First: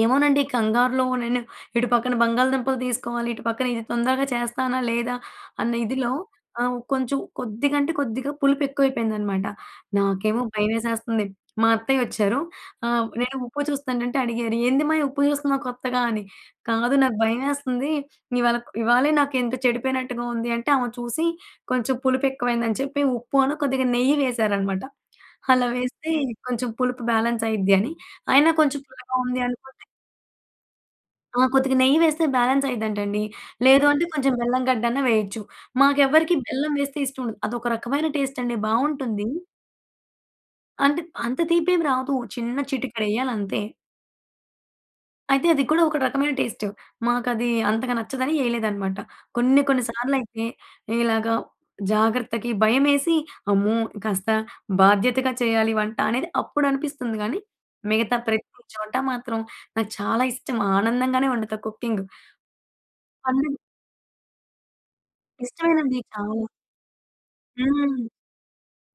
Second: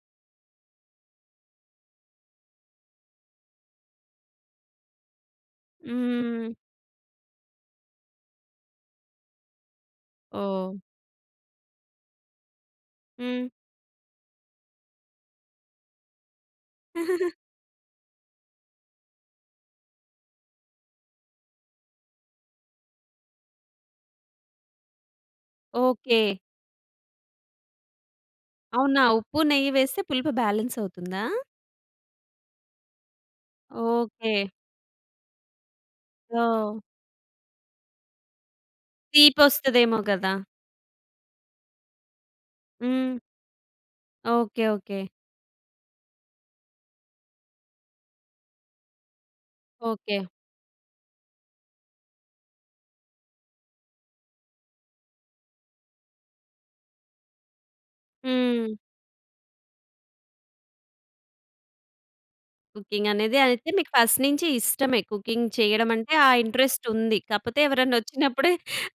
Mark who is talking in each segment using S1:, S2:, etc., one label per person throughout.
S1: ఏమోనండి. కంగారులో, నేను ఇటు పక్కన బంగాళదుంపలు తీసుకోవాలి, ఇటు పక్కన ఇది తొందరగా చేస్తానా లేదా, అన్న ఇదిలో
S2: హ్మ్.
S1: ఆహ్, ఉ కొంచెం కొద్దిగంటే కొద్దిగా పులుపెక్కువైపోయిందనమాట. నాకేమో
S2: ఓహ్!
S1: భయవేసేస్తంది. మా అత్తయ్య వచ్చారు. ఆహ్, నేను
S2: హ్మ్.
S1: ఉప్పు చూస్తుంటంటే అడిగేరు. "ఏందిమ్మాయి ఉప్పు జూస్తున్నావు కొత్తగా" అని. "కాదు నాకు భయవేస్తంది. ఇవాళ ఇవాళే నాకేంటొ చెడిపోయినట్టుగా ఉంది." అంటే, ఆమె చూసి, కొంచెం పులుపెక్కువైందని చెప్పి, ఉప్పు అను కొద్దిగా నెయ్యి వేశారనమాట. అలా వేస్తే
S2: ఓకే.
S1: కొంచెం పులుపు బ్యాలెన్సయిద్ది అని. అయినా కొంచెం
S2: అవునా?
S1: పుల్లగా
S2: ఉప్పు,
S1: ఉంది
S2: నెయ్యి
S1: అనుకోండి.
S2: వేస్తే పులుపు బ్యాలెన్సవుతుందా?
S1: ఆ! కొద్దిగా నెయ్యి వేస్తే బ్యాలెన్స్ అయ్యిద్దంటండి. లేదు అంటే, కొంచెం
S2: ఓకే.
S1: బెల్లం గడ్డన్నా వెయచ్చు. మాకెవ్వరికీ బెల్లం
S2: ఓహ్!
S1: వేస్తే ఇష్టం ఉండదు. అదొక రకమైన టేస్టండి. బావుంటుందీ.
S2: తీపొస్తదేమో కదా!
S1: అంటే, అంత తీపేం రాదూ. చిన్న
S2: హ్మ్.
S1: చిటికెడెయ్యాలంతే.
S2: Okay, okay.
S1: అయితే, అది కూడా ఒక రకమైన టేస్టు. మాకదీ అంతగా నచ్చదని ఏయలేదనమాట. కొన్ని కొన్ని సార్లు
S2: ఓకే.
S1: అయితే, ఈలాగా జాగ్రత్తకి భయమేసి, అమ్మో! కాస్త బాధ్యతగా చెయ్యాలి వంట అనేది, అప్పుడనిపిస్తుంది గానీ. మిగతా ప్రతీ
S2: హ్మ్.
S1: చోటా మాత్రం, నాకు చాలా ఇష్టం. ఆనందంగానే వండుతా కుకింగు.
S2: కుకింగ్ అనేది
S1: అవునండి.
S2: అయితే, మీకు ఫస్ట్ నుంచి ఇష్టమే. కుకింగ్
S1: ఇష్టవేనండి.
S2: చెయ్యడమంటే, ఆ
S1: చాలా.
S2: ఇంట్రెస్టుంది. కాపోతే
S1: హ్మ్.
S2: ఎవరన్నొచ్చినప్పుడే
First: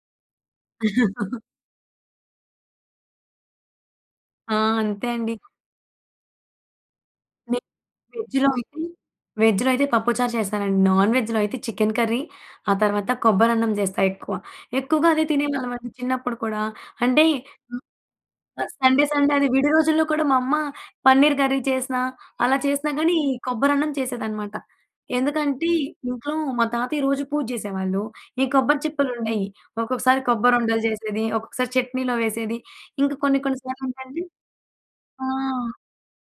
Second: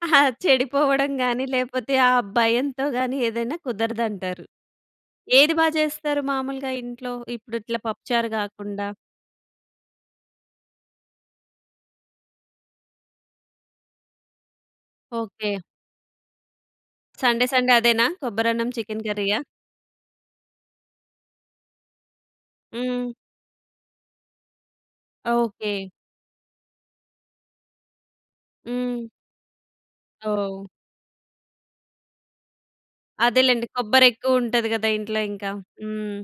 S2: ఆహ్! చెడిపోవడం గానీ, లేపోతే, ఆ భయంతో గానీ, ఏదైనా కుదరదంటారు.
S1: ఆ! అంతే అండి.
S2: ఏది బా చేస్తారు మాములుగా ఇంట్లో,
S1: నె
S2: ఇప్పుడిట్ల పప్పుచారు
S1: వెజ్‌‌లో అయితే
S2: గాకుండా?
S1: వెజ్‌లో అయితే, పప్పు చారు చేస్తానండి. నాన్‌వెజ్‌లో అయితే, చికెన్ కర్రీ, ఆ తర్వాత కొబ్బరన్నం చేస్తా ఎక్కువ. ఎక్కువగా అదే
S2: ఓకే.
S1: తినేవాళ్ళవండి చిన్నప్పుడు కూడా. అంటే
S2: సండే, సండే
S1: హ్మ్.
S2: అదేనా,
S1: అ
S2: కొబ్బరన్నం, చికెన్
S1: సండే సండే
S2: కర్రీయా?
S1: అది. విడి రోజుల్లో కూడా మా అమ్మ పన్నీర్ కర్రీ చేసినా అలా చేసినా
S2: హ్మ్.
S1: గానీ, కొబ్బరన్నం చేసేదనమాట. ఎందుకంటే,
S2: ఓకే.
S1: ఇంట్లో మా తాతయ్య రోజూ పూజ్జేసేవాళ్ళు. ఈ కొబ్బరి
S2: హ్మ్.
S1: చిప్పలుండేయి. ఒక్కొక్కసారి
S2: ఓహ్!
S1: కొబ్బరుండలు చేసేది, ఒక్కొక్కసారి చట్నీలో వేసేది. ఇంక కొన్ని కొన్ని
S2: అదేలెండి.
S1: సార్లు ఏంటంటే
S2: కొబ్బరెక్కువ ఉంటది గదా ఇంట్లో ఇంక.
S1: ఆ!
S2: హ్మ్.